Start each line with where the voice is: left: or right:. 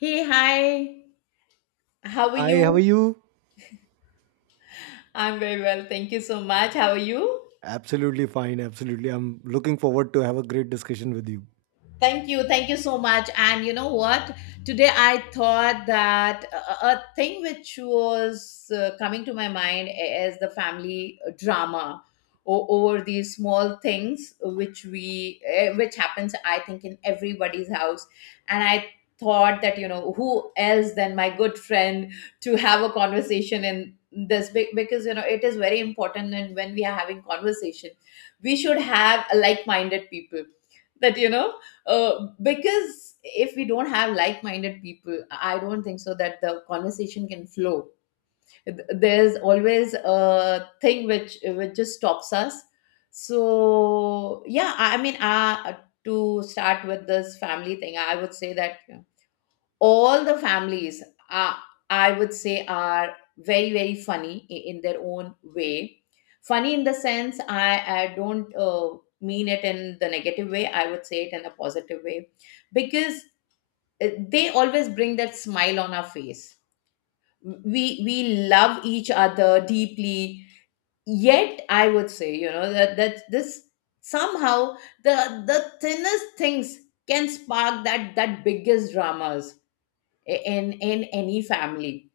left: Hey, hi. How are
right: Hi, how are
left: you?
right: you?
left: I'm very well. Thank you so much. How are you?
right: Absolutely fine. Absolutely. I'm looking forward to have a great discussion with you.
left: Thank you. Thank you so much. And you know what? Today I thought that a thing which was coming to my mind is the family drama over these small things which which happens I think in everybody's house. And I thought that you know who else than my good friend to have a conversation in this because you know it is very important, and when we are having conversation we should have like minded people. That you know Because if we don't have like-minded people, I don't think so that the conversation can flow. There's always a thing which just stops us. So yeah, I mean, to start with this family thing, I would say that yeah, all the families are, I would say, are very funny in their own way. Funny in the sense, I don't, mean it in the negative way. I would say it in a positive way, because they always bring that smile on our face. We love each other deeply, yet I would say, you know, that this somehow, the the thinnest things can spark that biggest dramas in any family.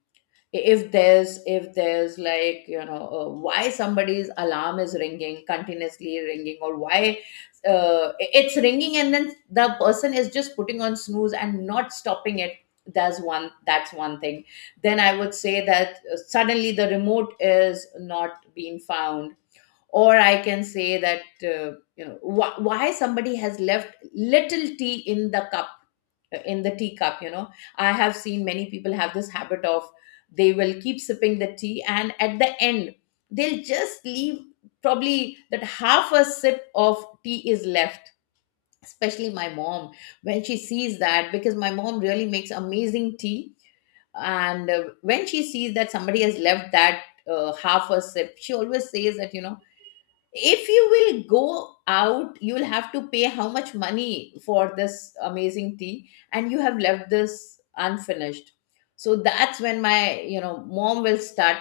left: If there's like, you know, why somebody's alarm is ringing, continuously ringing, or why it's ringing and then the person is just putting on snooze and not stopping it. That's one, thing. Then I would say that, suddenly the remote is not being found, or I can say that, you know, why somebody has left little tea in the cup, in the teacup, you know. I have seen many people have this habit of, they will keep sipping the tea, and at the end they'll just leave, probably that half a sip of tea is left. Especially my mom, when she sees that, because my mom really makes amazing tea, and when she sees that somebody has left that half a sip, she always says that, you know, if you will go out, you will have to pay how much money for this amazing tea, and you have left this unfinished. So that's when my, you know, mom will start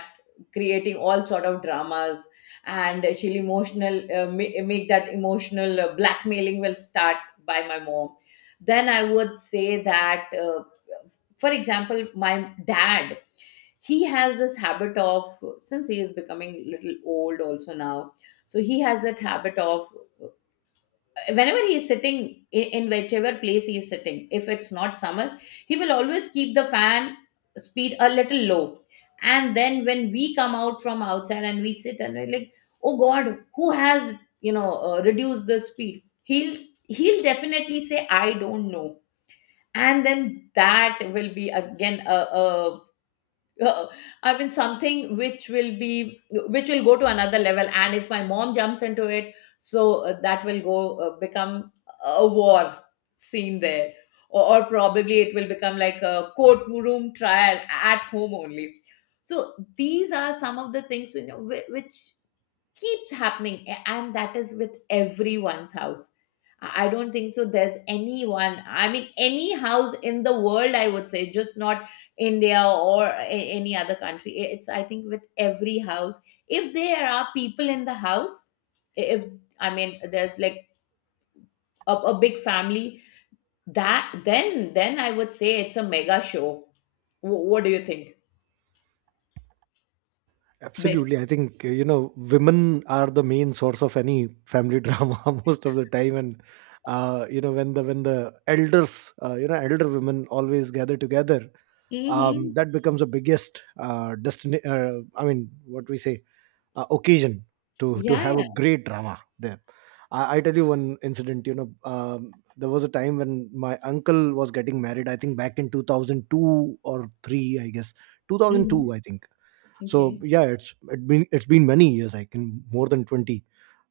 left: creating all sort of dramas. And she'll emotional, make that emotional blackmailing will start by my mom. Then I would say that, for example, my dad, he has this habit of, since he is becoming little old also now, so he has that habit of, whenever he is sitting in whichever place he is sitting, if it's not summers, he will always keep the fan speed a little low. And then when we come out from outside and we sit, and we're like, oh god, who has, you know, reduced the speed, he'll, definitely say I don't know. And then that will be again a uh, I mean, something which will be, which will go to another level. And if my mom jumps into it, so that will go, become a war scene there, or, probably it will become like a courtroom trial at home only. So these are some of the things, you know, which keeps happening, and that is with everyone's house. I don't think so there's anyone, I mean, any house in the world, I would say, just not India or any other country. It's, I think with every house if there are people in the house, if, I mean, there's like a big family, that, then I would say it's a mega show. What do you think? Big.
right: Absolutely. I think, you know, women are the main source of any family drama most of the time. You know, when when the elders, you know, elder women always gather together,
left: Mm-hmm.
right: that becomes the biggest destiny. I mean, what we say, occasion to
left: Yeah,
right: have a
left: yeah.
right: great drama there. I tell you one incident. You know, there was a time when my uncle was getting married. I think back in 2002 or three, I guess two thousand
left: Mhm.
right: two. I think so.
left: Okay.
right: Yeah, it's it been it's been many years. I can more than 20.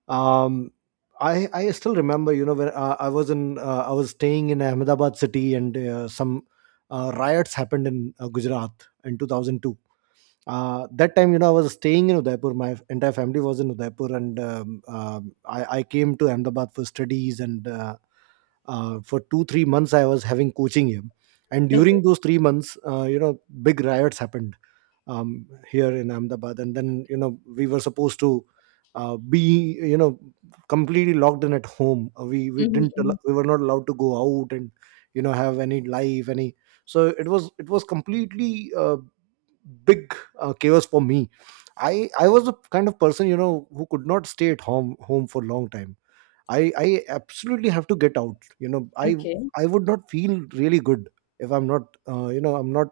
right: Um, I still remember. You know, when I was in I was staying in Ahmedabad city, and some riots happened in Gujarat in 2002 that time, you know, I was staying in Udaipur. My entire family was in Udaipur, and I came to Ahmedabad for studies, and for 2 3 months I was having coaching here, and
left: Okay.
right: during those 3 months, you know, big riots happened, um, here in Ahmedabad. And then, you know, we were supposed to be, you know, completely locked in at home.
left: Mhm, mhm.
right: We were not allowed to go out and you know have any life any. So it was completely big chaos for me. I was the kind of person, you know, who could not stay at home for a long time. I absolutely have to get out. You know,
left: Okay.
right: I would not feel really good if I'm not you know, I'm not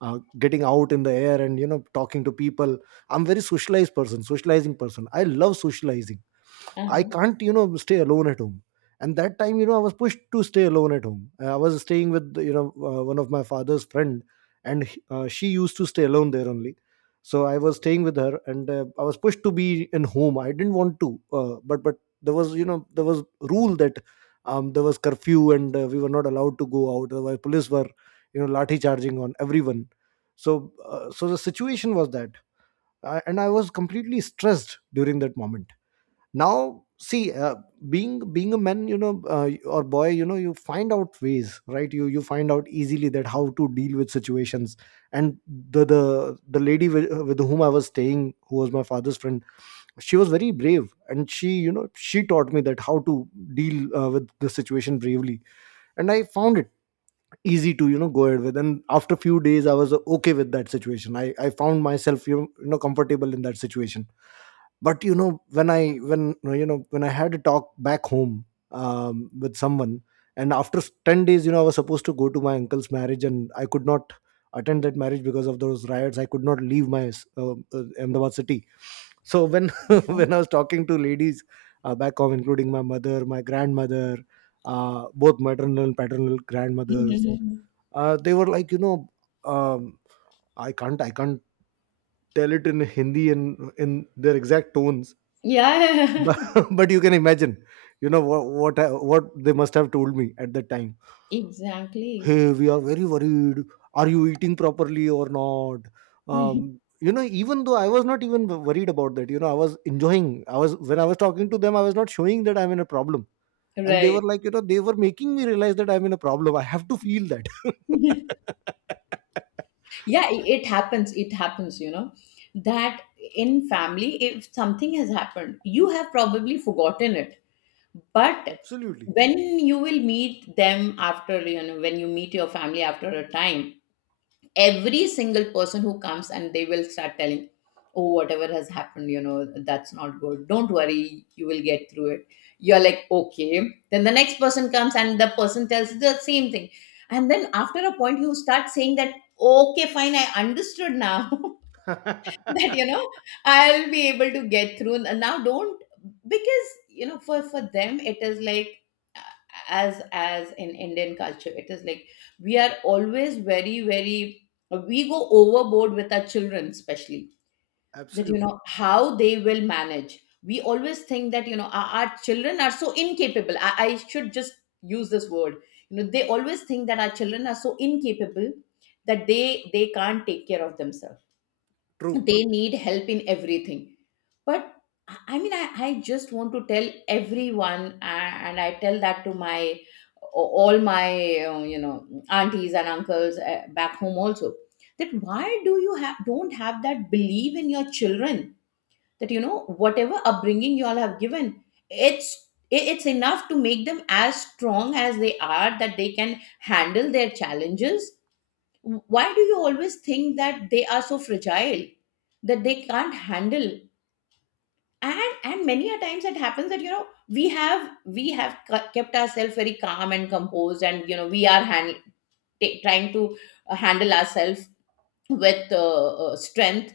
right: getting out in the air and, you know, talking to people. I'm very socializing person. I love socializing. I
left: Uh-huh.
right: can't, you know, stay alone at home. And that time, you know, I was pushed to stay alone at home. I was staying with, you know, one of my father's friend, and she used to stay alone there only. So I was staying with her, and I was pushed to be in home. I didn't want to, but there was, you know, there was rule that, there was curfew, and we were not allowed to go out. Otherwise, police were, you know, lathi charging on everyone. So so the situation was that, I, and I was completely stressed during that moment. Now see, being a man, you know, or boy, you know, you find out ways, right? You find out easily that how to deal with situations. And the lady with whom I was staying, who was my father's friend, she was very brave, and she, you know, she taught me that how to deal with the situation bravely. And I found it easy to, you know, go ahead with. And after a few days, I was okay with that situation. I found myself, you know, you know, comfortable in that situation. But you know, when I, when, you know, when I had a talk back home, with someone, and after 10 days, you know, I was supposed to go to my uncle's marriage, and I could not attend that marriage because of those riots. I could not leave my Ahmedabad city. So when when I was talking to ladies, back home, including my mother, my grandmother, both maternal and paternal grandmothers,
left: Mhm.
right: they were like, you know, um, I can't tell it in Hindi and in their exact tones, but
left: Yeah,
right: but you can imagine, you know, what they must have told me at that time. Hey,
left: exactly.
right: we are very worried. Are you eating properly or not? Um,
left: Mhm.
right: you know, even though I was not even worried about that, you know, I was enjoying. I was, when I was talking to them, I was not showing that I'm in a problem. And they were
left: Right.
right: like, you know, they were making me realize that I'm in a problem. I have to feel that.
left: Yeah, it happens. It happens, you know, that in family, if something has happened, you have probably forgotten it. But
right: Absolutely.
left: when you will meet them after, you know, when you meet your family after a time, every single person who comes, and they will start telling, oh, whatever has happened, you know, that's not good, don't worry, you will get through it. You're like okay. Then the next person comes and the person tells the same thing, and then after a point you start saying that okay, fine, I understood now. That, you know, I'll be able to get through. Now don't, because you know, for them it is like, uh, as in Indian culture it is like, we are always very, we go overboard with our children especially. That, you
right: Absolutely
left: know, how they will manage, we always think that, you know, our, children are so incapable. I, should just use this word, you know, they always think that our children are so incapable, that they can't take care of themselves.
right: true.
left: They need help in everything. But I mean, I just want to tell everyone, and I tell that to my, all my, you know, aunties and uncles back home also, that why do you have, don't have that belief in your children, that you know, whatever upbringing you all have given, it's, it's enough to make them as strong as they are, that they can handle their challenges. Why do you always think that they are so fragile, that they can't handle? And many a times it happens that, you know, we have, kept ourselves very calm and composed, and you know we are trying to handle ourselves with, strength.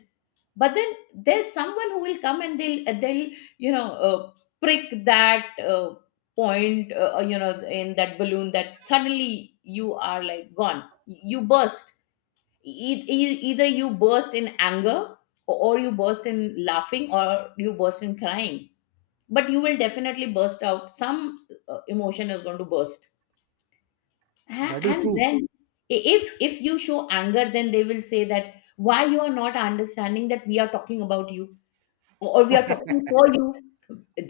left: But then there's someone who will come and they'll, you know, prick that, point, you know, in that balloon, that suddenly you are like gone, you burst. Either you burst in anger, or you burst in laughing, or you burst in crying, but you will definitely burst out, some emotion is going to burst.
right: That is
left: And
right: true.
left: then, if you show anger, then they will say that why you are not understanding, that we are talking about you, or we are talking for you.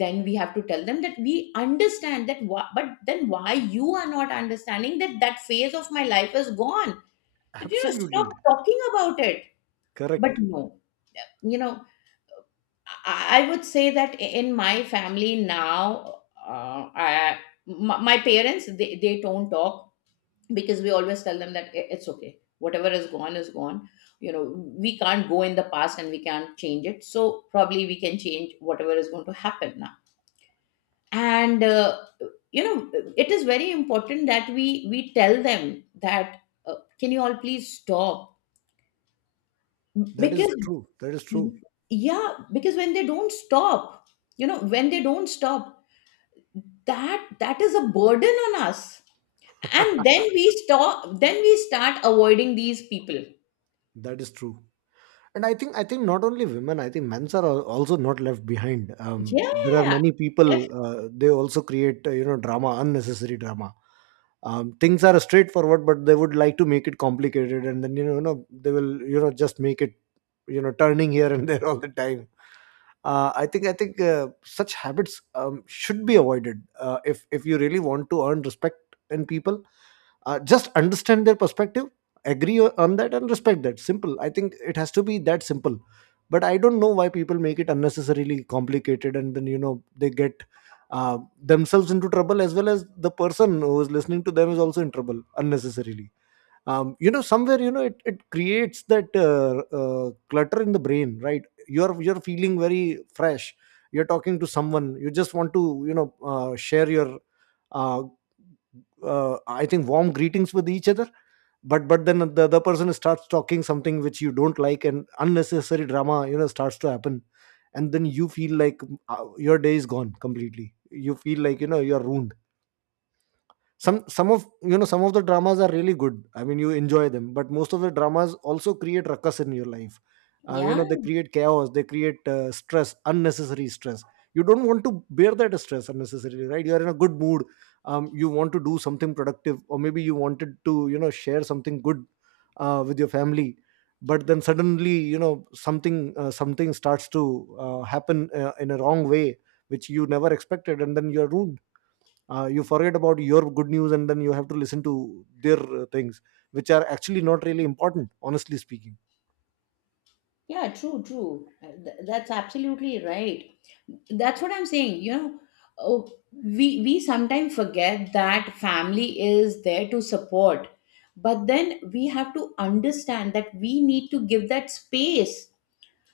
left: Then we have to tell them that we understand that why, but then why you are not understanding that that phase of my life is gone, that, you know,
right: Absolutely
left: stop talking about it. But
right: correct.
left: no, you know, I would say that, in my family now, I, my parents, they, don't talk, because we always tell them that, it's okay. Whatever is gone is gone. You know, we can't go in the past, and we can't change it. So probably we can change whatever is going to happen now. And, you know, it is very important that we, tell them that, can you all please stop?
right: That is
left: Because
right: true. That is
left: Mhm.
right: true.
left: Yeah, because when they don't stop, you know, when they don't stop, that, is a burden on us, and then we stop, then we start avoiding these people.
right: That is true. And I think not only women, I think men's are also not left behind. There are
left: Yeah.
right: many people.
left: def-
right: They also create you know, drama, unnecessary drama. Things are straightforward, but they would like to make it complicated, and then, you know, you know, they will, you know, just make it, you know, turning here and there all the time. I think such habits, should be avoided, if you really want to earn respect in people. Just understand their perspective, agree on that, and respect that. Simple. I think it has to be that simple. But I don't know why people make it unnecessarily complicated, and then, you know, they get themselves into trouble, as well as the person who is listening to them is also in trouble unnecessarily. You know, somewhere, you know, it creates that clutter in the brain, right? You're feeling very fresh. You're talking to someone, you just want to, you know, share your uh, I think warm greetings with each other. But then the other person starts talking something which you don't like, and unnecessary drama, you know, starts to happen. And then you feel like, your day is gone completely. You feel like, you know, you're ruined. Some of, you know, some of the dramas are really good. I mean, you enjoy them, but most of the dramas also create ruckus in your life. You
left: yeah,
right: know, they create chaos, they create stress, unnecessary stress. You don't want to bear that stress unnecessarily, right? You are in a good mood. You want to do something productive, or maybe you wanted to, you know, share something good, with your family. But then suddenly, you know, something something starts to happen in a wrong way, which you never expected, and then you're ruined. You forget about your good news, and then you have to listen to their things which are actually not really important, honestly speaking.
left: yeah. True. That's absolutely right. That's what I'm saying, you know. Oh, we sometimes forget that family is there to support, but then we have to understand that we need to give that space.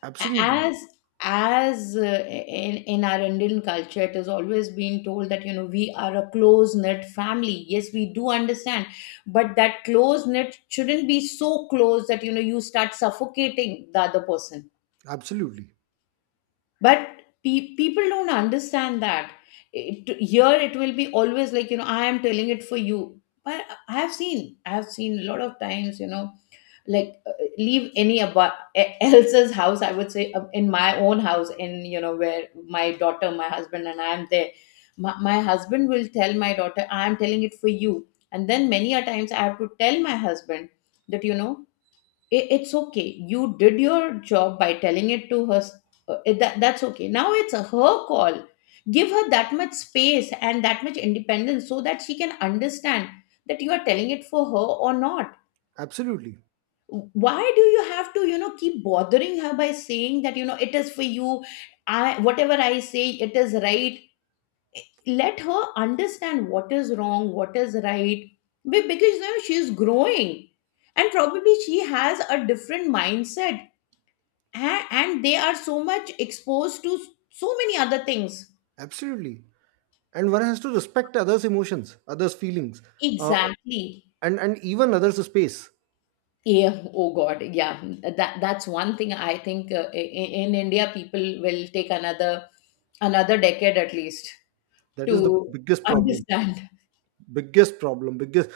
right: Absolutely,
left: As as uh, in our Indian culture, it has always been told that, you know, we are a close knit family, yes, we do understand, but that close knit shouldn't be so close that, you know, you start suffocating the other person.
right: absolutely,
left: But people don't understand that, it, here it will be always like, you know, I am telling it for you. But I have seen, a lot of times, you know, like, leave any about else's house, I would say, in my own house, in, you know, where my daughter, my husband, and I am there. My husband will tell my daughter, I am telling it for you. And then many a times I have to tell my husband that, you know, it, it's okay, you did your job by telling it to her. Uh, that's okay, now it's her call. Give her that much space and that much independence, so that she can understand that you are telling it for her or not.
right: absolutely,
left: Why do you have to, you know, keep bothering her by saying that, you know, it is for you, I whatever I say, it is right? Let her understand what is wrong, what is right. Because you know she is growing, and probably she has a different mindset, and, they are so much exposed to so many other things.
right: absolutely. And one has to respect others' emotions, others' feelings, uh,
left: Exactly.
right: and even others' space.
left: Yeah, oh god, yeah. That, that's one thing I think, in India, people will take another, decade at least
right: That is the
left: to
right: biggest problem.
left: understand.
right: Biggest problem, biggest.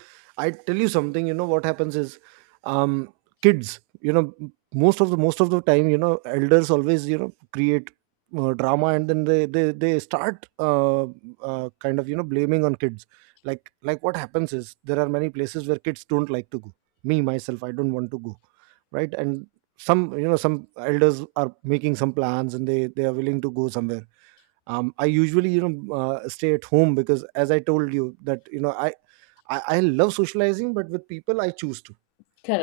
right: I tell you something. You know what happens is, um, kids, you know, most of the time, you know, elders always, you know, create drama, and then they start kind of, you know, blaming on kids. Like what happens is, there are many places where kids don't like to go. Me myself, I don't want to go, right? And some, you know, some elders are making some plans, and they are willing to go somewhere. I usually, you know, stay at home, because as I told you that, you know, I love socializing, but with people I choose to.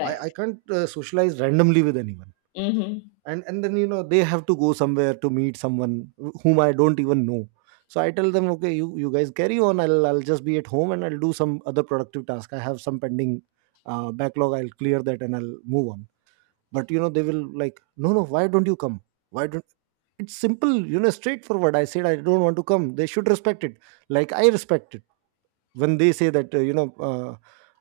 right: I can't socialize randomly with anyone.
left: hmm
right: And then, you know, they have to go somewhere to meet someone whom I don't even know. So I tell them, okay, you guys carry on. I'll just be at home, and I'll do some other productive task. I have some pending backlog. I'll clear that, and I'll move on. But you know, they will like, no no, why don't you come? Why don't? It's simple, you know, straightforward. I said I don't want to come. They should respect it, like I respect it when they say that, you know,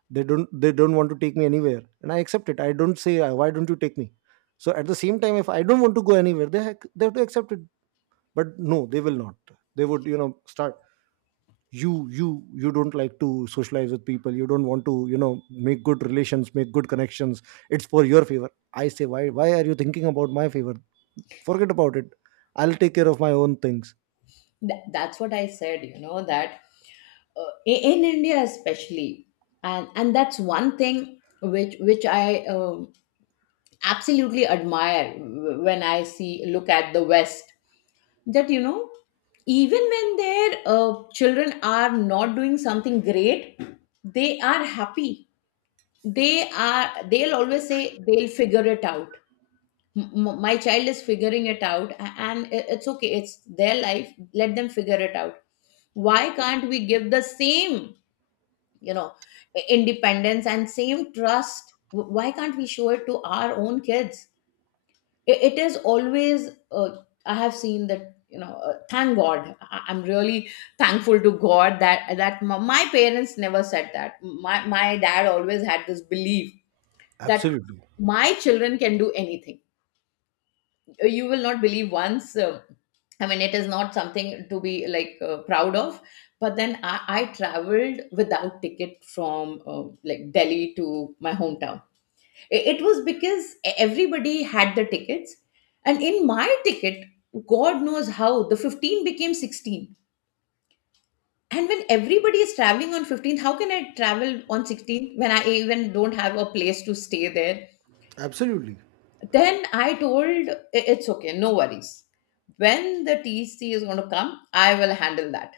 right: they don't want to take me anywhere, and I accept it. I don't say, why don't you take me? So at the same time, if I don't want to go anywhere, they have to accept it. But no, they will not. They would, you know, start, you you you don't like to socialize with people. You don't want to, you know, make good relations, make good connections. It's for your favor. I say, why are you thinking about my favor? Forget about it. I'll take care of my own things.
left: that's what I said, you know, that in India especially, and that's one thing which I absolutely admire w- when I see look at the West, that you know, even when their children are not doing something great, they are happy. They'll always say they'll figure it out. My child is figuring it out, and it's okay, it's their life, let them figure it out. Why can't we give the same, you know, independence and same trust? Why can't we show it to our own kids? It is always, I have seen that, you know, thank god. I'm really thankful to god that my parents never said that. My dad always had this belief that
right: Absolutely.
left: my children can do anything. You will not believe, once, I mean it is not something to be like proud of, but then I traveled without ticket from like Delhi to my hometown. It was because everybody had the tickets, and in my ticket, god knows how the 15 became 16. And when everybody is traveling on 15, how can I travel on 16 when I even don't have a place to stay there?
right: Absolutely.
left: Then I told, "I- "it's okay, no worries. When the TC is going to come, I will handle that."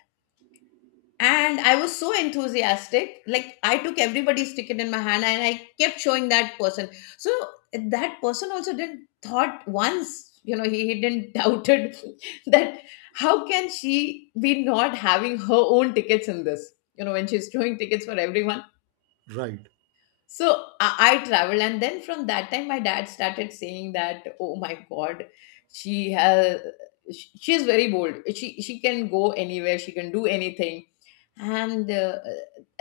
left: And I was so enthusiastic. Like, I took everybody's ticket in my hand and I kept showing that person. So that person also didn't thought once, you know, he didn't doubted that, how can she be not having her own tickets in this? You know, when she's showing tickets for everyone.
right: Right.
left: So I traveled, and then from that time, my dad started saying that, "Oh my God, she has, she is very bold. She can go anywhere. She can do anything." And uh,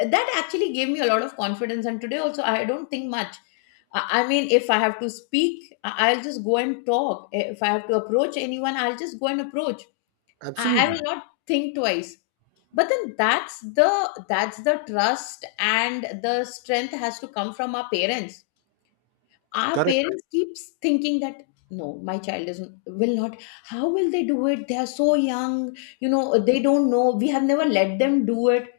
left: uh, that actually gave me a lot of confidence. And today also, I don't think much. I mean, if I have to speak, I'll just go and talk. If I have to approach anyone, I'll just go and approach. I will
right: Absolutely.
left: not think twice. But then that's the trust, and the strength has to come from our parents. Our
right: Correct.
left: parents keeps thinking that, no, my child is will not. How will they do it? They are so young. You know, they don't know. We have never let them do it.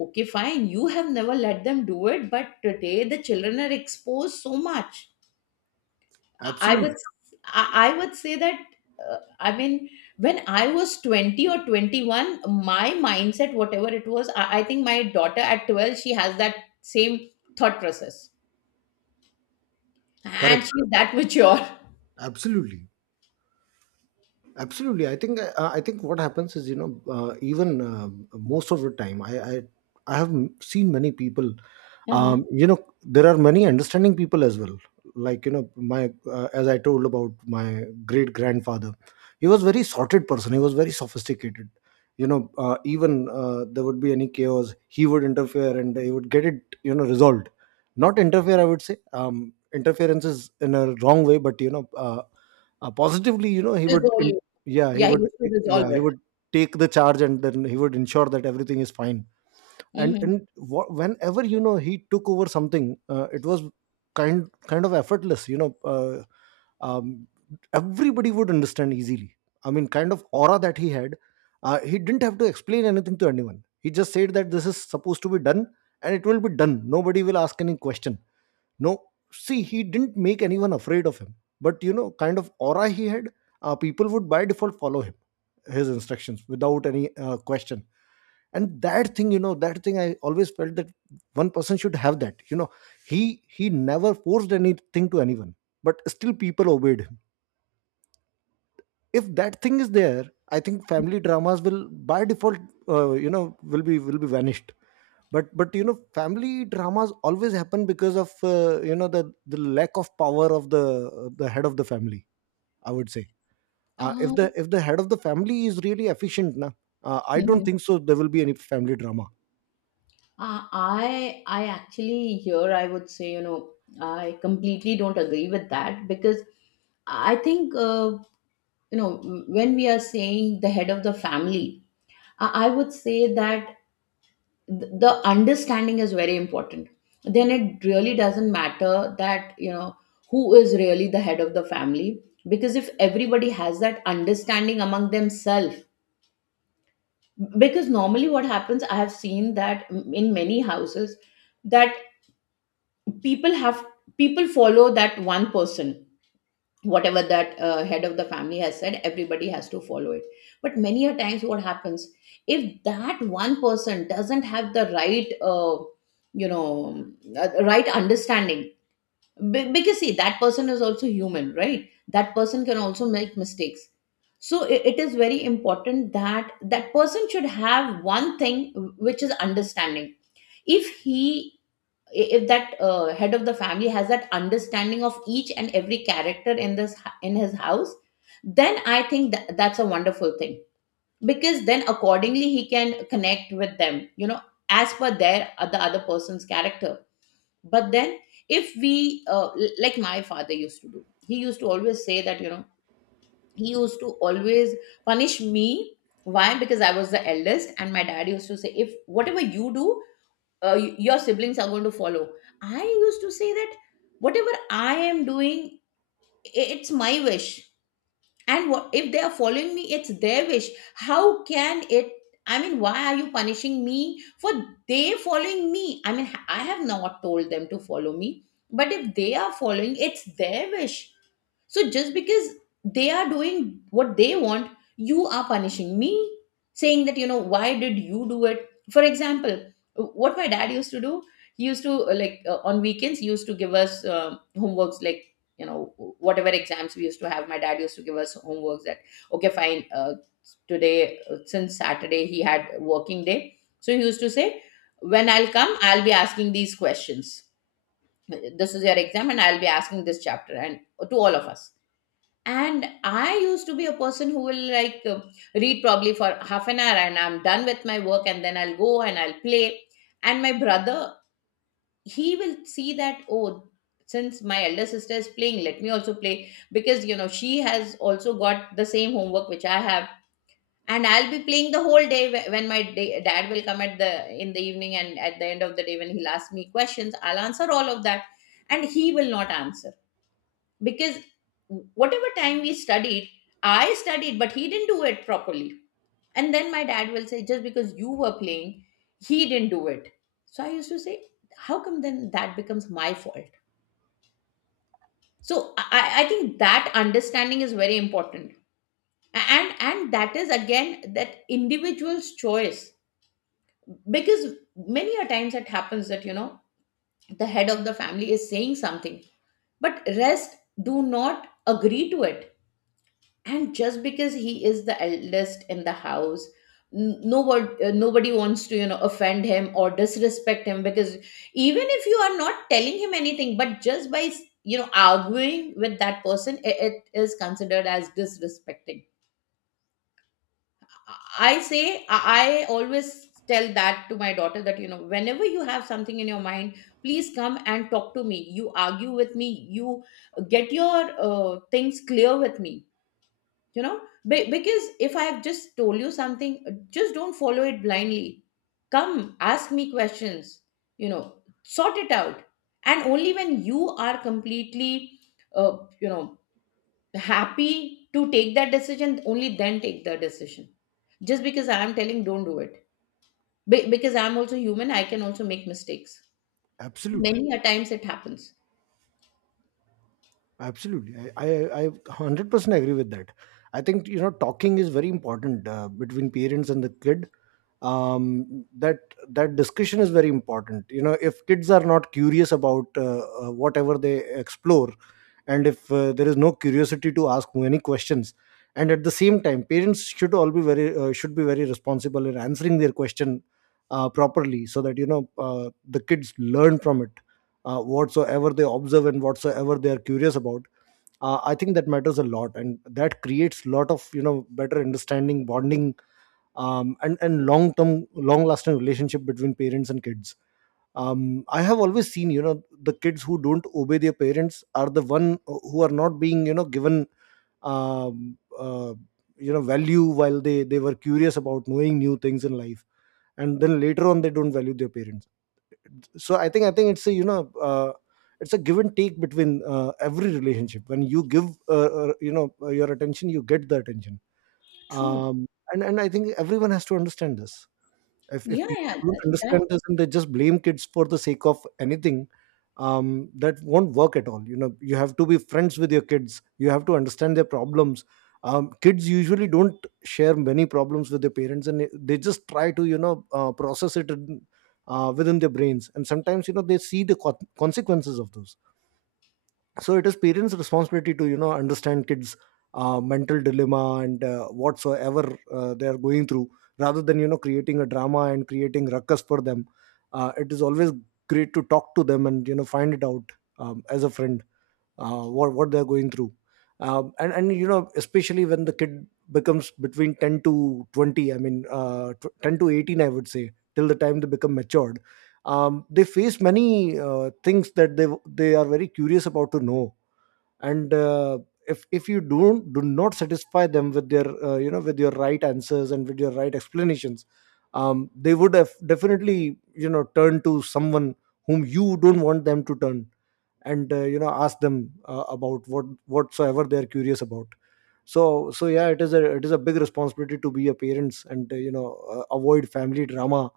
left: Okay, fine. You have never let them do it, but today the children are exposed so much. I
right: Absolutely.
left: would I would say that, I mean, when I was 20 or 21, my mindset whatever it was, I think my daughter at 12, she has that same thought process, and
right: Correct.
left: she's that mature.
right: Absolutely, absolutely. I think what happens is, you know even most of the time, I have seen many people.
left: Uh-huh.
right: You know, there are many understanding people as well. Like, you know, my as I told about my great grandfather, he was very sorted person, he was very sophisticated. You know even there would be any chaos, he would interfere and he would get it, you know, resolved. Not interfere, I would say interference is in a wrong way, but positively, you know, he would
left: Resolve
right: in,
left: it.
right: yeah he
left: Yeah, he
right: would
left: used to
right: yeah
left: resolve
right: he
left: it.
right: would take the charge and then he would ensure that everything is fine.
left: Hmm.
right: Whenever, you know, he took over something, it was kind of effortless. Um, Everybody would understand easily. I mean, kind of aura that he had. He didn't have to explain anything to anyone, he just said that this is supposed to be done and it will be done, nobody will ask any question. No, see, he didn't make anyone afraid of him, but you know, kind of aura he had. People would by default follow him, his instructions, without any question. And that thing, you know, that thing I always felt that one person should have that, you know. he he never forced anything to anyone, but still people obeyed him. If that thing is there, I think family dramas will by default, you know, will be vanished. But you know, family dramas always happen because of, you know, the lack of power of the head of the family, I would say. If the,
left: um,
right: if the head of the family is really efficient na, I don't
left: mhm.
right: think so there will be any family drama.
left: I actually here I would say, you know, I completely don't agree with that, because I think, you know, when we are saying the head of the family, I would say that the understanding is very important. Then it really doesn't matter that, you know, who is really the head of the family. Because if everybody has that understanding among themselves, because normally what happens, I have seen that in many houses, that people have people follow that one person. Whatever that head of the family has said, everybody has to follow it. But many a times what happens, if that one person doesn't have the right, you know right understanding, because see, that person is also human, right? That person can also make mistakes. So it is very important that that person should have one thing, which is understanding. if he if that head of the family has that understanding of each and every character in this, in his house, then I think that, that's a wonderful thing. Because then accordingly he can connect with them, you know, as per their, the other person's character. But then, if we like my father used to do, he used to always say that, you know, he used to always punish me. Why? Because I was the eldest, and my dad used to say, if whatever you do, your siblings are going to follow. I used to say that whatever I am doing, it's my wish. And what if they are following me, it's their wish. How can it, I mean, why are you punishing me for they following me? I mean, I have not told them to follow me. But if they are following, it's their wish. So just because they are doing what they want, you are punishing me, saying that, you know, why did you do it? For example, what my dad used to do, he used to, like, on weekends, he used to give us homeworks, like, you know, whatever exams we used to have, my dad used to give us homeworks that, okay, fine, today, since Saturday, he had working day. So he used to say, when I'll come, I'll be asking these questions. This is your exam, and I'll be asking this chapter, and to all of us. And I used to be a person who will like, read probably for half an hour, and I'm done with my work, and then I'll go and I'll play. And my brother, he will see that, oh, since my elder sister is playing, let me also play, because, you know, she has also got the same homework which I have. And I'll be playing the whole day when my dad will come at the in the evening, and at the end of the day when he'll ask me questions, I'll answer all of that, and he will not answer. Because whatever time we studied, I studied, but he didn't do it properly. And then my dad will say, just because you were playing, he didn't do it. So I used to say, how come then that becomes my fault? So I think that understanding is very important. And that is again that individual's choice. Because many a times it happens that, you know, the head of the family is saying something, but rest do not agree to it, and just because he is the eldest in the house, nobody wants to, you know, offend him or disrespect him. Because even if you are not telling him anything, but just by, you know, arguing with that person, it is considered as disrespecting. I say I always tell that to my daughter, that, you know, whenever you have something in your mind, please come and talk to me, you argue with me, you get your, things clear with me, you know. Because if I have just told you something, just don't follow it blindly. Come, ask me questions, you know, sort it out. And only when you are completely, uh, you know happy to take that decision, only then take the decision. Just because I am telling, don't do it. Because I am also human, I can also make mistakes.
right: Absolutely.
left: Many a times it happens.
right: Absolutely, I 100% agree with that. I think, you know, talking is very important between parents and the kid. That, that discussion is very important. You know, if kids are not curious about whatever they explore, and if there is no curiosity to ask many questions, and at the same time, parents should all be very should be very responsible in answering their question properly, so that, you know, the kids learn from it, whatsoever they observe and whatsoever they are curious about. I think that matters a lot and that creates lot of, you know, better understanding, bonding, and long term, long lasting relationship between parents and kids. I have always seen, you know, the kids who don't obey their parents are the one, who are not being, you know, given um, uh, you know, value while they were curious about knowing new things in life, and then later on they don't value their parents. So i think it's a, you know, it's a give and take between, every relationship. When you give, you know, your attention, you get the attention.
left: True.
right: Um, and and I think everyone has to understand this. If
left: yeah
right: people
left: yeah
right: don't
left: that.
right: understand this and they just blame kids for the sake of anything, that won't work at all. You know, you have to be friends with your kids, you have to understand their problems. Kids usually don't share many problems with their parents and they just try to, you know, process it in, within their brains, and sometimes, you know, they see the consequences of those. So it is parents responsibility to, you know, understand kids mental dilemma and, whatsoever they are going through, rather than, you know, creating a drama and creating ruckus for them. It is always great to talk to them and, you know, find it out. As a friend, what they're going through. And you know, especially when the kid becomes between 10 to 20, I mean, 10 to 18, I would say, till the time they become matured. They face many things that they are very curious about to know. And If you don't do not satisfy them with their, you know, with your right answers and with your right explanations, they would have definitely, you know, turn to someone whom you don't want them to turn, and, you know, ask them, about what whatsoever they are curious about. So yeah, it is a, it is a big responsibility to be a parents, and, you know, avoid family drama,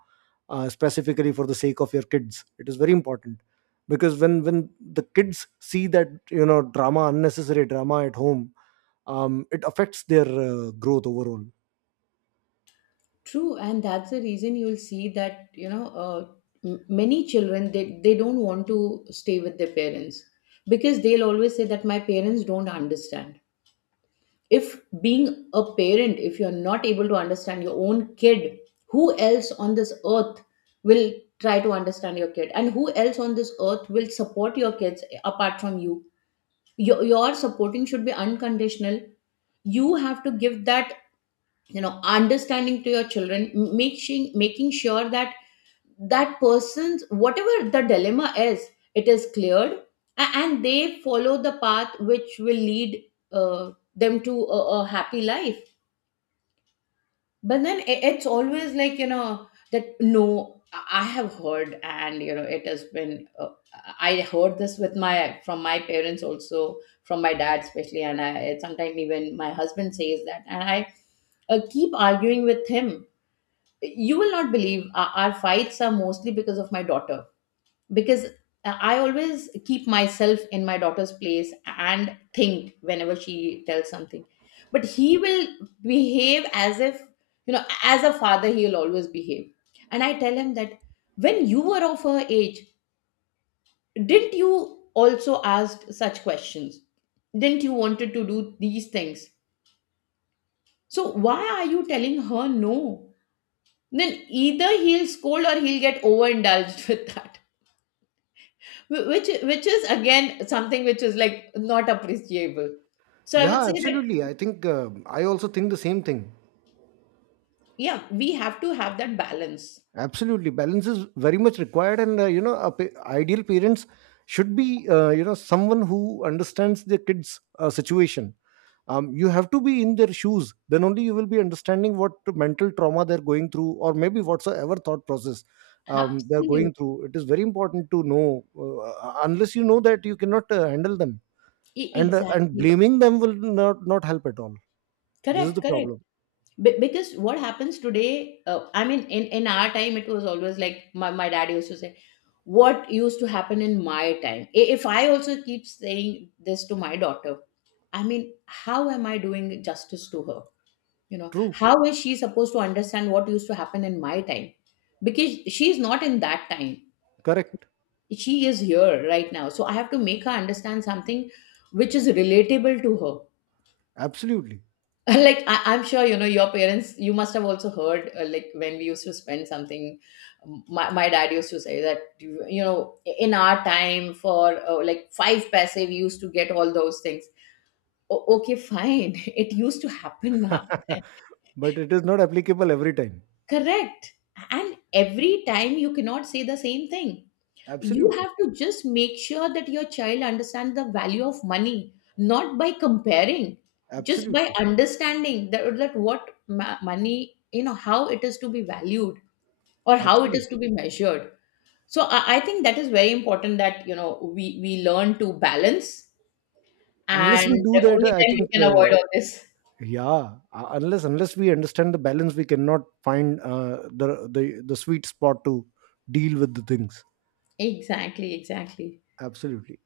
right: specifically for the sake of your kids, it is very important. Because when the kids see, that you know, drama, unnecessary drama at home, it affects their growth overall.
left: True, and that's the reason you'll see that, you know, many children, they don't want to stay with their parents, because they'll always say that my parents don't understand. If being a parent, if you're not able to understand your own kid, who else on this earth will try to understand your kid, and who else on this earth will support your kids apart from you? Your supporting should be unconditional. You have to give that, you know, understanding to your children, making sure that that person's whatever the dilemma is, it is cleared, and they follow the path which will lead them to a happy life. But then it's always like, you know, that, no, I have heard, and you know it has been, uh, I heard this with my, from my parents also, from my dad especially. And I, sometimes even my husband says that, and I keep arguing with him. You will not believe, our fights are mostly because of my daughter. Because I always keep myself in my daughter's place and think, whenever she tells something, but he will behave as if, you know, as a father he'll always behave. And I tell him that, when you were of her age, didn't you also ask such questions? Didn't you wanted to do these things? So why are you telling her no? Then either he'll scold or he'll get overindulged with that, which is again something which is like not appreciable. So I would
right: Yeah,
left: say that,
right: absolutely. I also think the same thing.
left: yeah, we have to have that balance.
right: Absolutely, balance is very much required, and, you know, a ideal parents should be, you know, someone who understands their kids' situation. You have to be in their shoes. Then only you will be understanding what mental trauma they're going through, or maybe whatsoever thought process they're
left: Absolutely.
right: going through. It is very important to know. Unless you know that, you cannot handle them, and
left: Exactly.
right: blaming them will not help at all. This is
left: Correct,
right: the
left: correct.
right: problem.
left: Because what happens today, I mean, in our time, it was always like my dad used to say, what used to happen in my time? I- If I also keep saying this to my daughter, I mean, how am I doing justice to her? You know,
right: True,
left: how is she supposed to understand what used to happen in my time? Because she is not in that time,
right: correct,
left: she is here right now. So I have to make her understand something which is relatable to her.
right: absolutely.
left: Like I'm sure, you know, your parents, you must have also heard, like when we used to spend something, my dad used to say that, you know, in our time for, like 5 paise we used to get all those things. Okay, fine. It used to happen now, right?
right: But it is not applicable every time.
left: Correct. And every time you cannot say the same thing. You
right: Absolutely,
left: have to just make sure that your child understands the value of money, not by comparing, just by
right: absolutely,
left: understanding that, that what money, you know, how it is to be valued or how it is to
right: absolutely.
left: be measured. So I think that is very important, that, you know, we learn to balance,
right: Unless
left: and
right: we do that,
left: only
right: I
left: then we
right: think,
left: can avoid all this.
right: yeah, unless we understand the balance, we cannot find, the, the sweet spot to deal with the things.
left: Exactly, exactly.
right: Absolutely.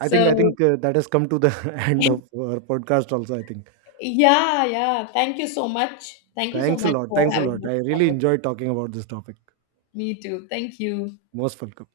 right: I think I
left: So
right: think uh, that has come to the end of our podcast. Also, I think.
left: Yeah, yeah. Thank you so much. Thank you so
right: Thanks a
left: much
right: lot.
left: for
right: Thanks a
left: having
right: lot.
left: this
right: I really
left: conversation.
right: enjoyed talking about this topic.
left: Me too. Thank you.
right: Most welcome.